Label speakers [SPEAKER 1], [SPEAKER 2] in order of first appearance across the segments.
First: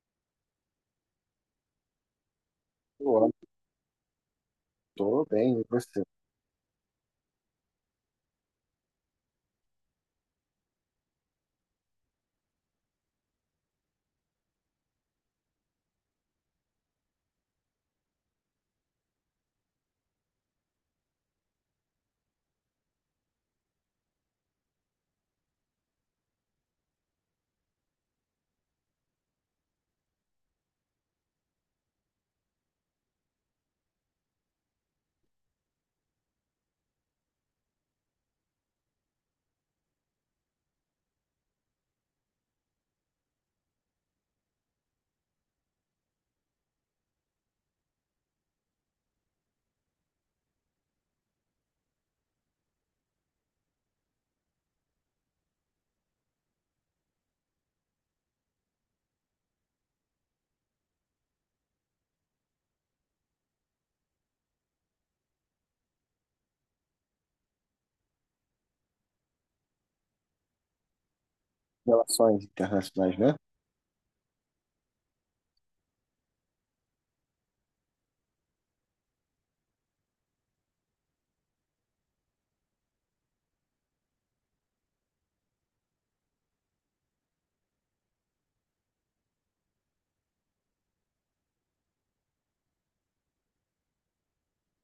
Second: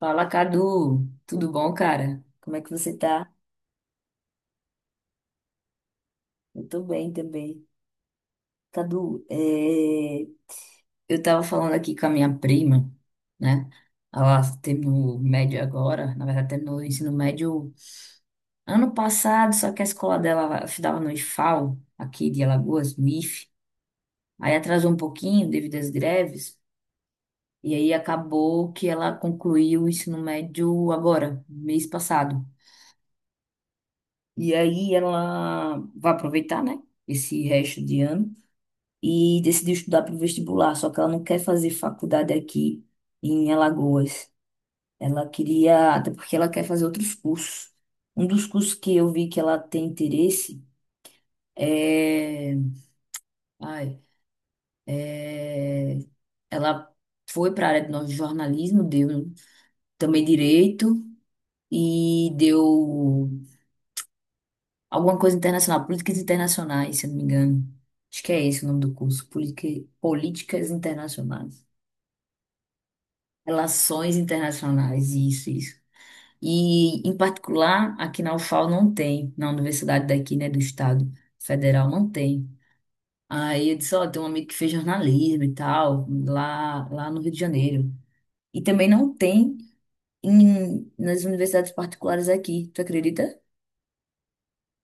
[SPEAKER 1] Fala, Cadu. Tudo bom, cara? Como é que você tá?
[SPEAKER 2] Eu tô bem, e você?
[SPEAKER 1] Eu tô bem também. Cadu, eu tava falando aqui com a minha prima, né? Ela terminou o médio agora, na verdade, terminou o ensino médio ano passado, só que a escola dela estudava no IFAL, aqui de Alagoas, no IF. Aí atrasou um pouquinho devido às greves, e aí acabou que ela concluiu o ensino médio agora, mês passado. E aí ela vai aproveitar, né? Esse resto de ano e decidiu estudar para o vestibular, só que ela não quer fazer faculdade aqui em Alagoas. Ela queria, até porque ela quer fazer outros cursos. Um dos cursos que eu vi que ela tem interesse é, ai, é, ela foi para a área de jornalismo, deu também direito e deu alguma coisa internacional, políticas internacionais, se eu não me engano. Acho que é esse o nome do curso, políticas internacionais.
[SPEAKER 2] Relações internacionais, né?
[SPEAKER 1] Relações internacionais, isso, isso. E, em particular, aqui na UFAL não tem, na universidade daqui, né, do Estado Federal, não tem. Aí eu disse, ó, tem um amigo que fez jornalismo e tal, lá no Rio de Janeiro. E também não tem nas universidades particulares aqui, tu acredita?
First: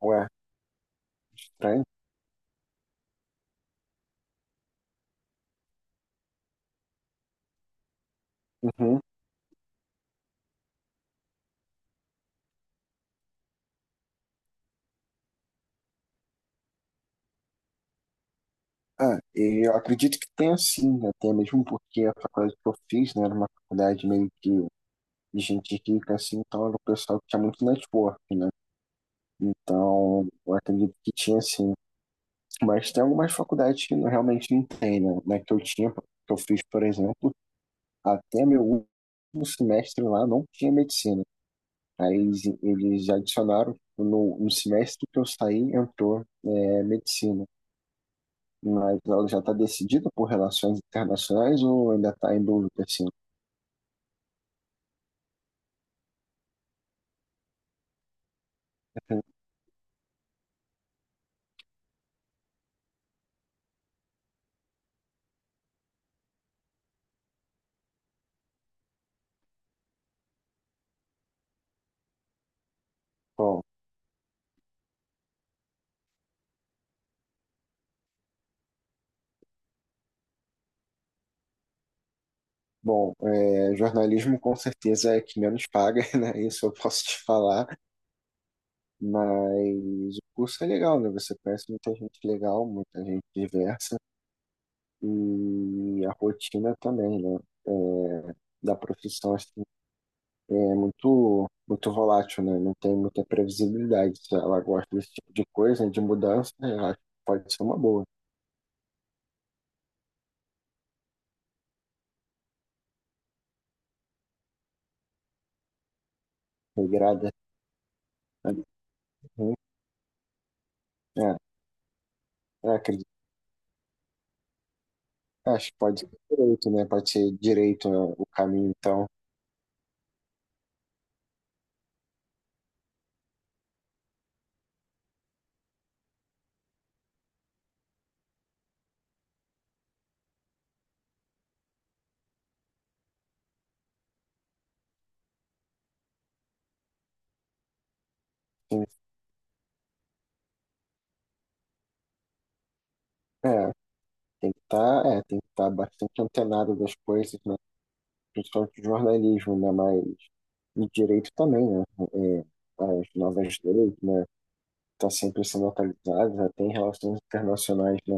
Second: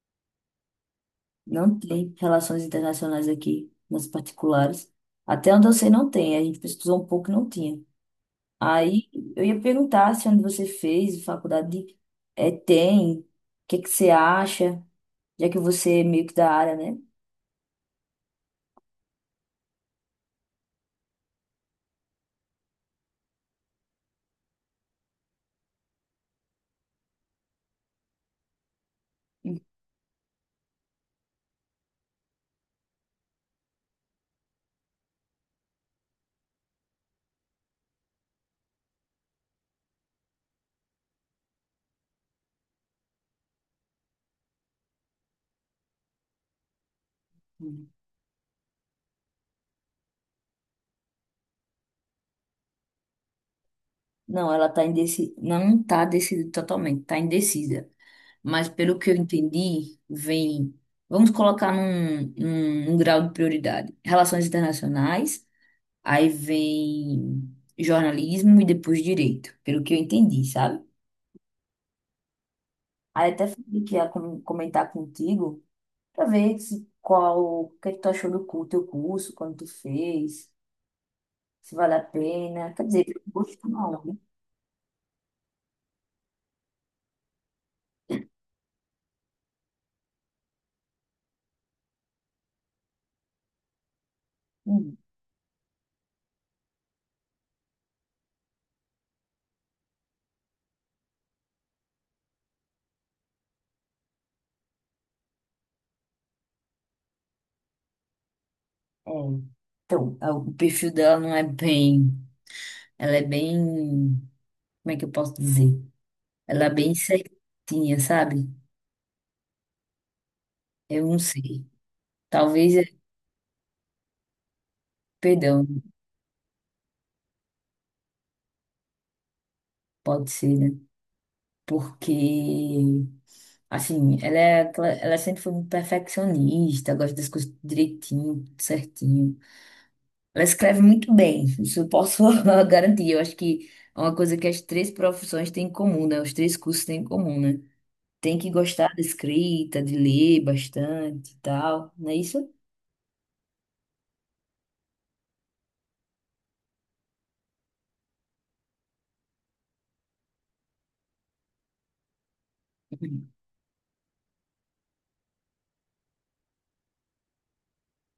[SPEAKER 2] Ué,
[SPEAKER 1] Não
[SPEAKER 2] estranho.
[SPEAKER 1] tem relações internacionais aqui, nas particulares. Até onde eu sei, não tem. A gente pesquisou um pouco e não tinha.
[SPEAKER 2] Uhum.
[SPEAKER 1] Aí eu ia perguntar se onde você fez é, tem, o que que você acha, já que você é meio que da área, né?
[SPEAKER 2] Ah, e eu acredito que tenha sim, né? Tem mesmo porque a faculdade que eu fiz, né, era uma faculdade meio que de gente rica, assim, então era o pessoal que tinha muito network, né? Então, eu acredito que tinha sim. Mas tem algumas faculdades que realmente não tem, né? Na que eu tinha, que eu fiz, por exemplo, até meu último semestre lá não tinha medicina. Aí eles adicionaram, no semestre que eu saí, entrou medicina.
[SPEAKER 1] Hum.
[SPEAKER 2] Mas ela já está decidida por relações internacionais ou ainda está em dúvida, assim?
[SPEAKER 1] Não, ela tá indecisa. Não tá decidida totalmente, tá indecisa. Mas pelo que eu entendi, vem. Vamos colocar num grau de prioridade. Relações internacionais. Aí vem jornalismo e depois direito, pelo que eu entendi, sabe? Aí até
[SPEAKER 2] Bom,
[SPEAKER 1] falei que ia comentar contigo pra ver se, qual, o que é que tu achou do teu curso, quando tu fez, se vale a pena. Quer dizer,
[SPEAKER 2] bom,
[SPEAKER 1] eu gosto
[SPEAKER 2] é,
[SPEAKER 1] não, né?
[SPEAKER 2] jornalismo com certeza é que menos paga, né? Isso eu posso te falar, mas o curso é legal, né? Você conhece muita gente legal, muita gente diversa
[SPEAKER 1] Hum,
[SPEAKER 2] e a rotina também, né? É, da profissão assim, é muito, muito volátil, né? Não tem muita previsibilidade. Se ela gosta desse tipo de coisa, né de mudança, né, eu acho que pode ser uma boa.
[SPEAKER 1] é. Então, o perfil dela não é bem. Ela é bem. Como é que eu posso dizer? Ela é bem
[SPEAKER 2] Regrada,
[SPEAKER 1] certinha, sabe?
[SPEAKER 2] né? Uhum.
[SPEAKER 1] Eu não
[SPEAKER 2] É,
[SPEAKER 1] sei.
[SPEAKER 2] eu
[SPEAKER 1] Talvez,
[SPEAKER 2] acredito.
[SPEAKER 1] perdão,
[SPEAKER 2] Acho que pode ser direito, né? Pode ser direito, né, o caminho, então.
[SPEAKER 1] pode ser, né? Porque assim, ela sempre foi muito perfeccionista, gosta das coisas direitinho, tudo certinho. Ela escreve muito bem, isso eu posso garantir. Eu acho que é uma coisa que as três profissões têm em comum, né? Os três cursos têm em comum, né? Tem que
[SPEAKER 2] Sim,
[SPEAKER 1] gostar da escrita, de ler bastante e tal, não é isso?
[SPEAKER 2] é, tem que estar bastante antenado das coisas, né? Principalmente o jornalismo, né? Mas e direito também, né? É, as
[SPEAKER 1] Uhum.
[SPEAKER 2] novas leis, né? Tá sempre sendo atualizadas, até em relações internacionais, né?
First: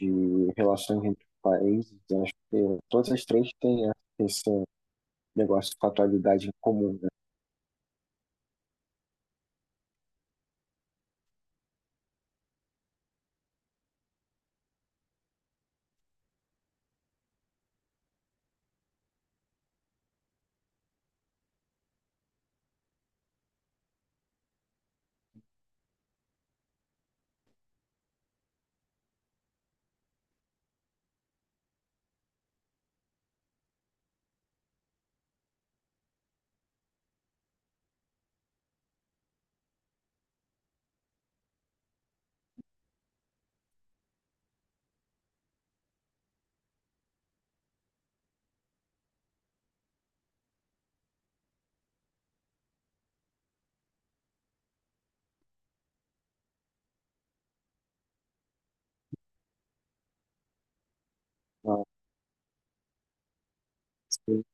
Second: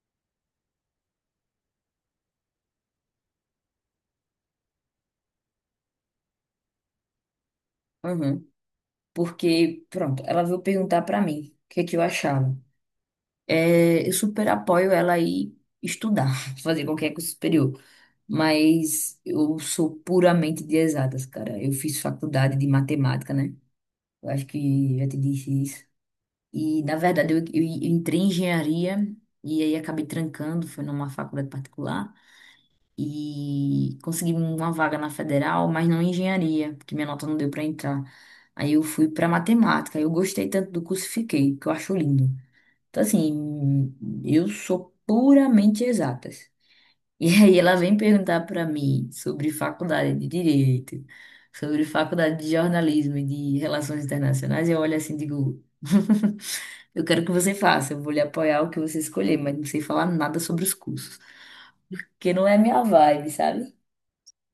[SPEAKER 2] De relações entre países, né, acho que todas as três têm né, esse negócio com a atualidade em comum, né?
[SPEAKER 1] Uhum. Porque, pronto, ela veio perguntar pra mim o que é que eu achava. É, eu super apoio ela a ir estudar, fazer qualquer curso superior. Mas eu sou puramente de exatas, cara. Eu fiz faculdade de matemática, né? Eu acho que já te disse isso. E, na verdade, eu entrei em engenharia e aí acabei trancando, foi numa faculdade particular. E consegui uma vaga na federal, mas não em engenharia, porque minha nota não deu para entrar. Aí eu fui para matemática. Eu gostei tanto do curso, e fiquei, que eu acho lindo. Então, assim, eu sou puramente exatas. E aí ela vem perguntar para mim sobre faculdade de direito, sobre faculdade de jornalismo e de relações internacionais, e eu olho assim e digo, eu quero que você faça, eu vou lhe apoiar o que você escolher, mas não sei falar nada sobre os cursos,
[SPEAKER 2] Ah,
[SPEAKER 1] porque não é minha vibe, sabe?
[SPEAKER 2] sim.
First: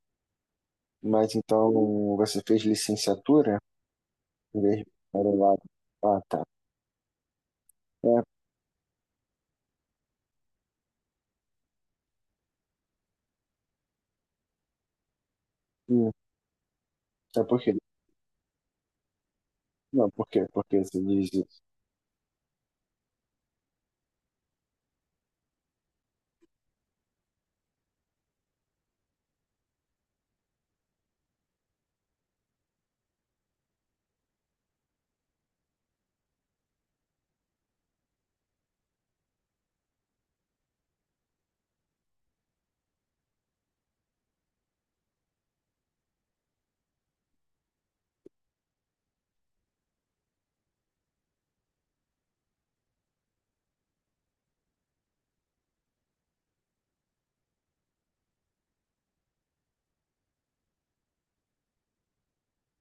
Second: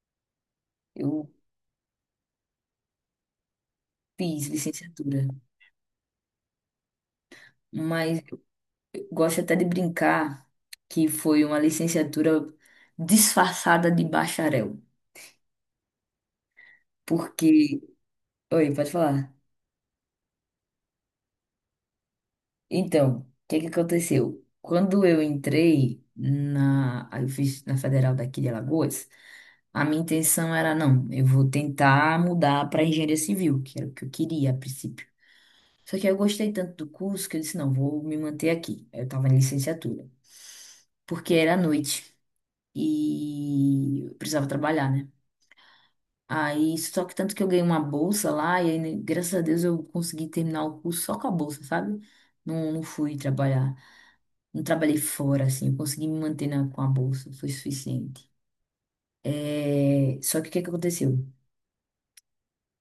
[SPEAKER 1] Eu
[SPEAKER 2] Mas então você fez licenciatura
[SPEAKER 1] fiz
[SPEAKER 2] em vez de
[SPEAKER 1] licenciatura,
[SPEAKER 2] para lado. Ah, tá.
[SPEAKER 1] mas
[SPEAKER 2] É,
[SPEAKER 1] eu gosto até de brincar que foi uma licenciatura disfarçada de bacharel,
[SPEAKER 2] hum, é
[SPEAKER 1] porque...
[SPEAKER 2] porque.
[SPEAKER 1] Oi, pode falar.
[SPEAKER 2] Não, por quê? Porque você diz isso.
[SPEAKER 1] Então, o que que aconteceu? Quando eu entrei eu fiz na Federal daqui de Alagoas, a minha intenção era, não, eu vou tentar mudar para engenharia civil, que era o que eu queria a princípio. Só que eu gostei tanto do curso que eu disse, não, vou me manter aqui. Eu estava em licenciatura, porque era à noite e eu precisava trabalhar, né? Aí, só que tanto que eu ganhei uma bolsa lá e aí, né, graças a Deus eu consegui terminar o curso só com a bolsa, sabe? Não fui trabalhar. Não trabalhei fora, assim, eu consegui me manter com a bolsa, foi suficiente. Só que o que que aconteceu?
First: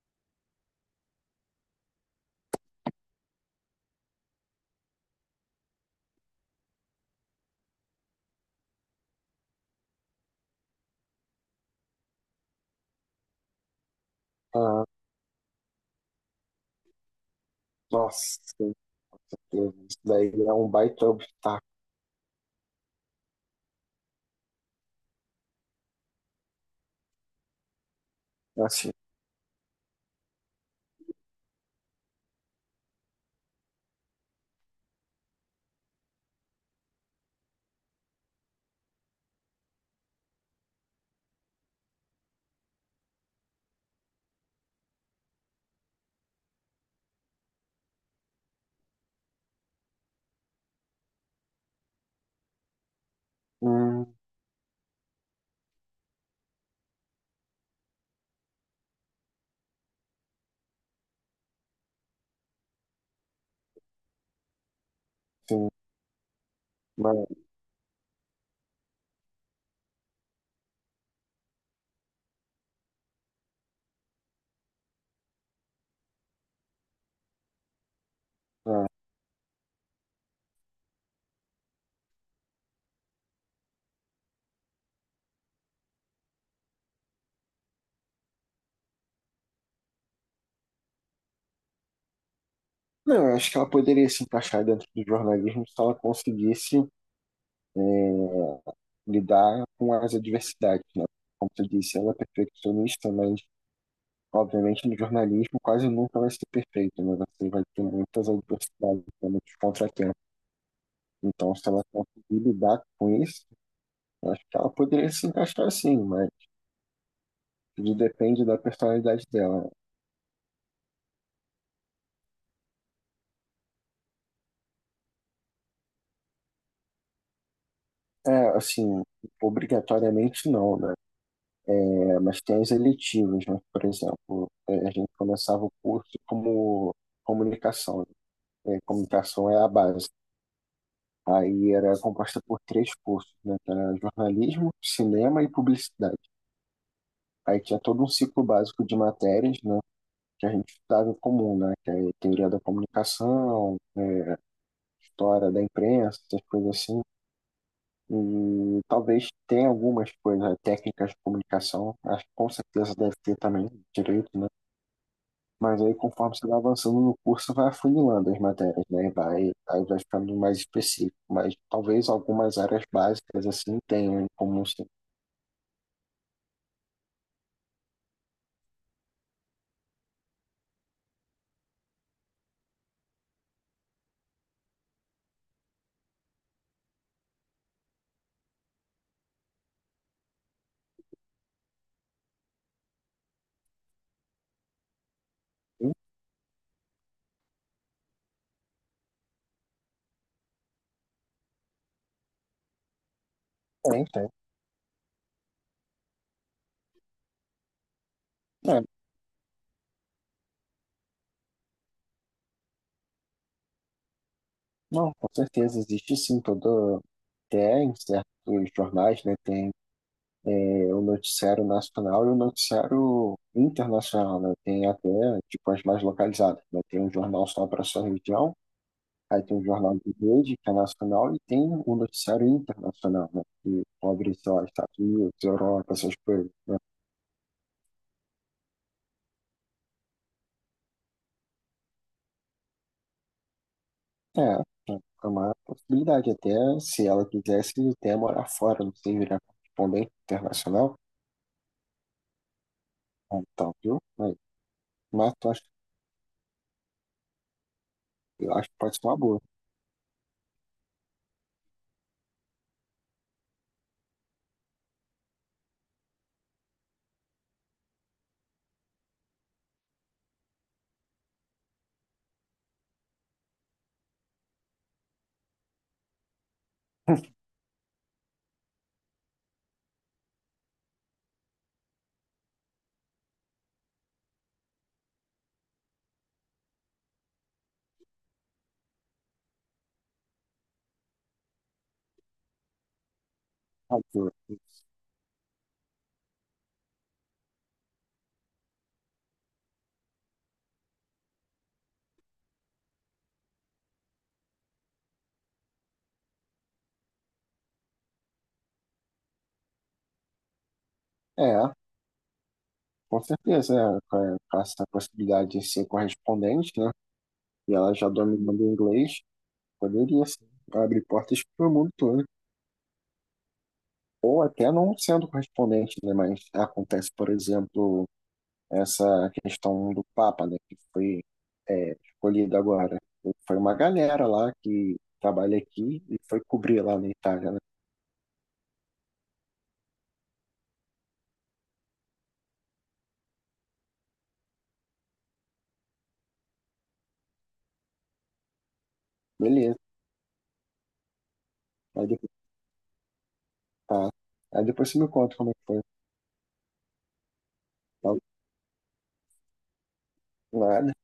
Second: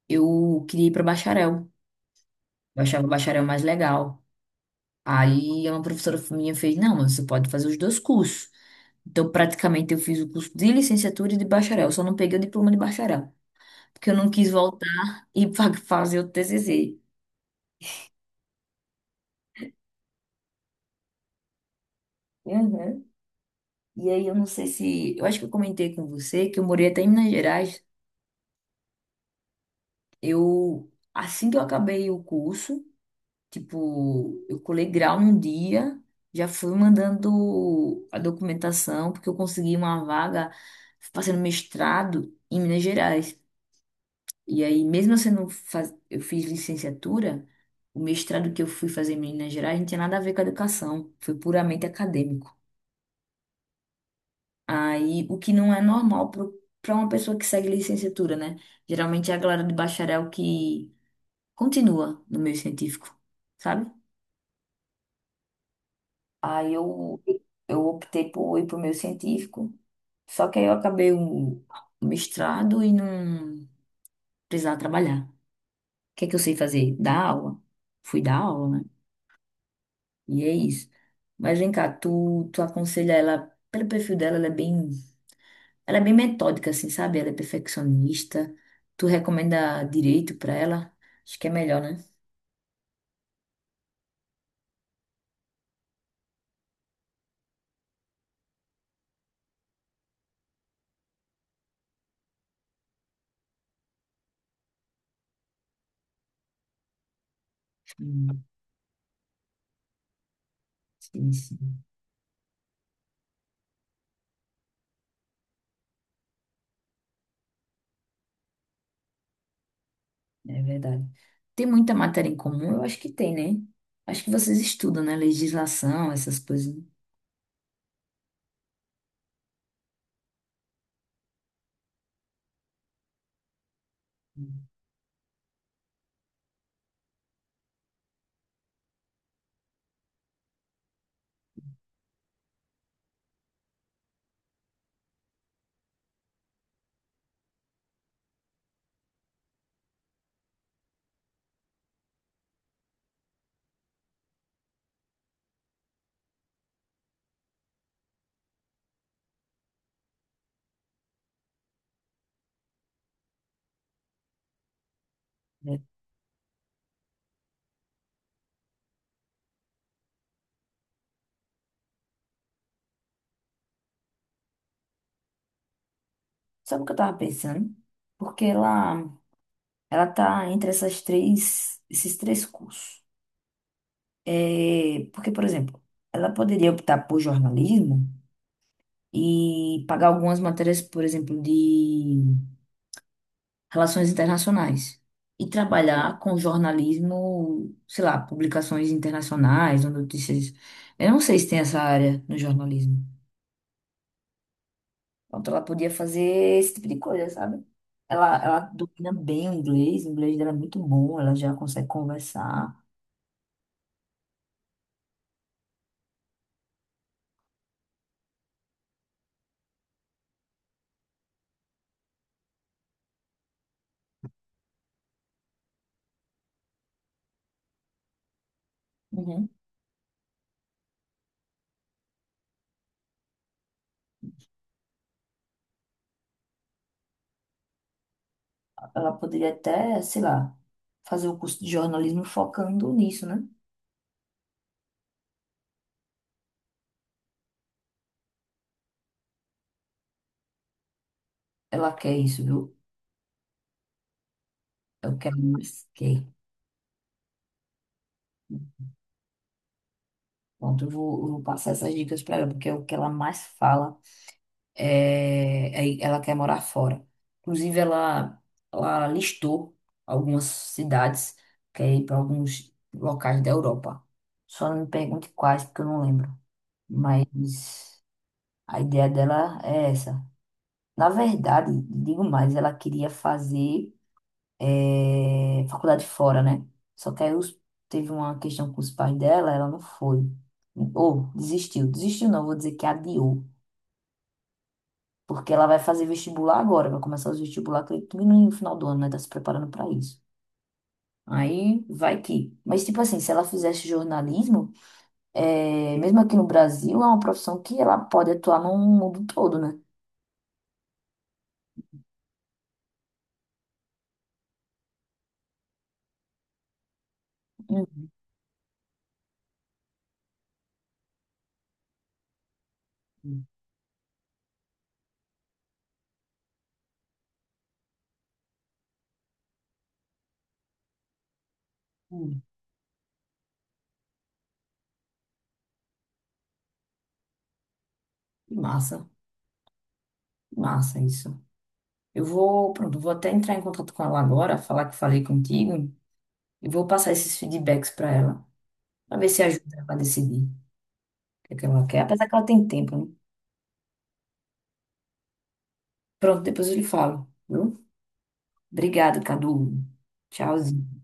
[SPEAKER 1] Eu queria ir para bacharel, eu achava o bacharel mais legal. Aí uma professora minha fez, não, mas você pode fazer os dois cursos. Então, praticamente, eu fiz o curso de licenciatura e de bacharel, só não peguei o diploma de bacharel, porque eu não quis
[SPEAKER 2] Ah,
[SPEAKER 1] voltar e fazer o TCC.
[SPEAKER 2] nossa, isso daí é um baita obstáculo.
[SPEAKER 1] Uhum. E aí, eu não sei se. Eu acho que eu comentei com você que eu morei até em Minas Gerais.
[SPEAKER 2] Assim,
[SPEAKER 1] Assim que eu acabei o curso, tipo, eu colei grau num dia, já fui mandando a documentação, porque eu consegui uma vaga fazendo mestrado em Minas Gerais. E aí, mesmo eu sendo, faz... eu fiz licenciatura, o mestrado que eu fui fazer em Minas Gerais não tinha nada a ver com a educação, foi puramente acadêmico.
[SPEAKER 2] hum,
[SPEAKER 1] Aí, o que não é normal para uma pessoa que segue licenciatura, né? Geralmente é a galera de bacharel que continua no meio científico, sabe?
[SPEAKER 2] sim,
[SPEAKER 1] Aí eu,
[SPEAKER 2] mas,
[SPEAKER 1] eu optei por ir para o meio científico. Só que aí eu acabei o mestrado e não precisava trabalhar. O que é que eu sei fazer? Dar aula. Fui dar aula, né?
[SPEAKER 2] ah,
[SPEAKER 1] E é isso. Mas vem cá, tu aconselha ela, pelo perfil dela, ela é bem metódica, assim, sabe? Ela é perfeccionista. Tu recomenda direito para ela? Acho que é melhor, né?
[SPEAKER 2] não, eu acho que ela poderia se encaixar dentro do jornalismo se ela conseguisse eh, lidar com as adversidades, né? Como tu disse, ela é perfeccionista, mas obviamente no jornalismo quase nunca vai ser perfeito, né? Você vai ter muitas
[SPEAKER 1] Hum,
[SPEAKER 2] adversidades, né, muitos contratempos.
[SPEAKER 1] sim,
[SPEAKER 2] Então, se
[SPEAKER 1] sim.
[SPEAKER 2] ela conseguir lidar com isso, eu acho que ela poderia se encaixar assim mas tudo depende da personalidade dela.
[SPEAKER 1] É verdade. Tem muita matéria em comum? Eu acho que tem, né? Acho que vocês estudam, né? Legislação, essas coisas.
[SPEAKER 2] É, assim, obrigatoriamente não, né? É, mas tem as eletivas, né? Por exemplo, a gente começava o curso como comunicação. Né? É, comunicação é a base. Aí era composta por três cursos, né? Que era jornalismo, cinema e publicidade. Aí tinha todo um ciclo básico de matérias, né? Que a gente estudava em comum, né? Que é teoria da comunicação, né, história da imprensa, essas coisas assim. E talvez tenha algumas coisas, né, técnicas de comunicação, acho que com certeza deve ter também direito, né?
[SPEAKER 1] Né?
[SPEAKER 2] Mas aí, conforme você vai avançando no curso, vai afunilando as matérias, né? Aí vai ficando mais específico. Mas talvez algumas áreas básicas, assim, tenham em comum. Sim.
[SPEAKER 1] Sabe o que eu tava pensando? Porque ela tá entre esses três cursos. É, porque, por exemplo, ela poderia optar por jornalismo e pagar algumas matérias, por exemplo, de relações internacionais. E
[SPEAKER 2] Hum.
[SPEAKER 1] trabalhar com jornalismo, sei lá, publicações internacionais ou notícias. Eu não sei se tem essa área no jornalismo.
[SPEAKER 2] Tem, tem.
[SPEAKER 1] Pronto, ela podia fazer esse tipo de coisa, sabe? Ela
[SPEAKER 2] É,
[SPEAKER 1] domina bem o inglês dela é muito bom, ela já consegue conversar.
[SPEAKER 2] não, com certeza. Existe, sim, todo... Até em certos jornais, né? Tem o noticiário nacional e o noticiário internacional, né? Tem até, tipo, as mais localizadas, né? Tem um jornal só para sua região. Aí
[SPEAKER 1] Uhum.
[SPEAKER 2] tem o jornal de rede, que é nacional, e tem o noticiário internacional, né? Que cobre, sei lá, Estados Unidos, Europa, essas coisas.
[SPEAKER 1] Ela poderia até, sei lá, fazer o curso de jornalismo focando nisso, né?
[SPEAKER 2] É, é uma possibilidade. Até se ela quisesse, até morar fora, não sei, virar correspondente internacional.
[SPEAKER 1] Ela quer isso, viu?
[SPEAKER 2] Ah, então, viu? Mas,
[SPEAKER 1] Eu
[SPEAKER 2] mas
[SPEAKER 1] quero
[SPEAKER 2] eu acho,
[SPEAKER 1] mais, quer.
[SPEAKER 2] eu acho que pode ser uma boa.
[SPEAKER 1] Pronto, eu vou passar essas dicas para ela, porque é o que ela mais fala. É, aí ela quer morar fora. Inclusive, ela listou algumas cidades, quer ir para alguns locais da Europa. Só não me pergunte quais, porque eu não lembro. Mas a ideia dela é essa. Na verdade, digo mais, ela queria fazer faculdade fora, né? Só que aí teve uma questão com os pais dela, ela não foi. Ou desistiu. Desistiu não, vou dizer que adiou.
[SPEAKER 2] Ah, viu?
[SPEAKER 1] Porque ela vai fazer vestibular agora, vai começar os vestibular, acredito que no final do ano, né? Tá se preparando para isso. Aí vai que. Mas, tipo assim, se ela fizesse jornalismo, é, mesmo aqui no Brasil, é uma profissão que ela pode atuar no mundo todo, né?
[SPEAKER 2] É, com certeza, com essa possibilidade de ser correspondente, né? E ela já
[SPEAKER 1] Uhum,
[SPEAKER 2] dominando o inglês, poderia, sim, abrir portas para o mundo todo.
[SPEAKER 1] uhum,
[SPEAKER 2] Ou até não sendo correspondente, né? Mas acontece, por exemplo, essa questão do Papa, né? Que foi
[SPEAKER 1] uhum.
[SPEAKER 2] escolhido agora. Foi uma galera lá que trabalha aqui e foi cobrir lá na Itália, né?
[SPEAKER 1] Que massa, que massa isso. Pronto, eu vou até entrar em contato com ela agora, falar que falei contigo, e vou passar esses feedbacks para ela, para ver se ajuda
[SPEAKER 2] Beleza.
[SPEAKER 1] ela a decidir o que é que ela quer,
[SPEAKER 2] Aí
[SPEAKER 1] apesar
[SPEAKER 2] depois,
[SPEAKER 1] que ela tem tempo, né?
[SPEAKER 2] tá. Aí depois você me conta como é que foi.
[SPEAKER 1] Pronto, depois eu lhe falo, viu? Obrigado, Cadu.
[SPEAKER 2] Tá?
[SPEAKER 1] Tchauzinho.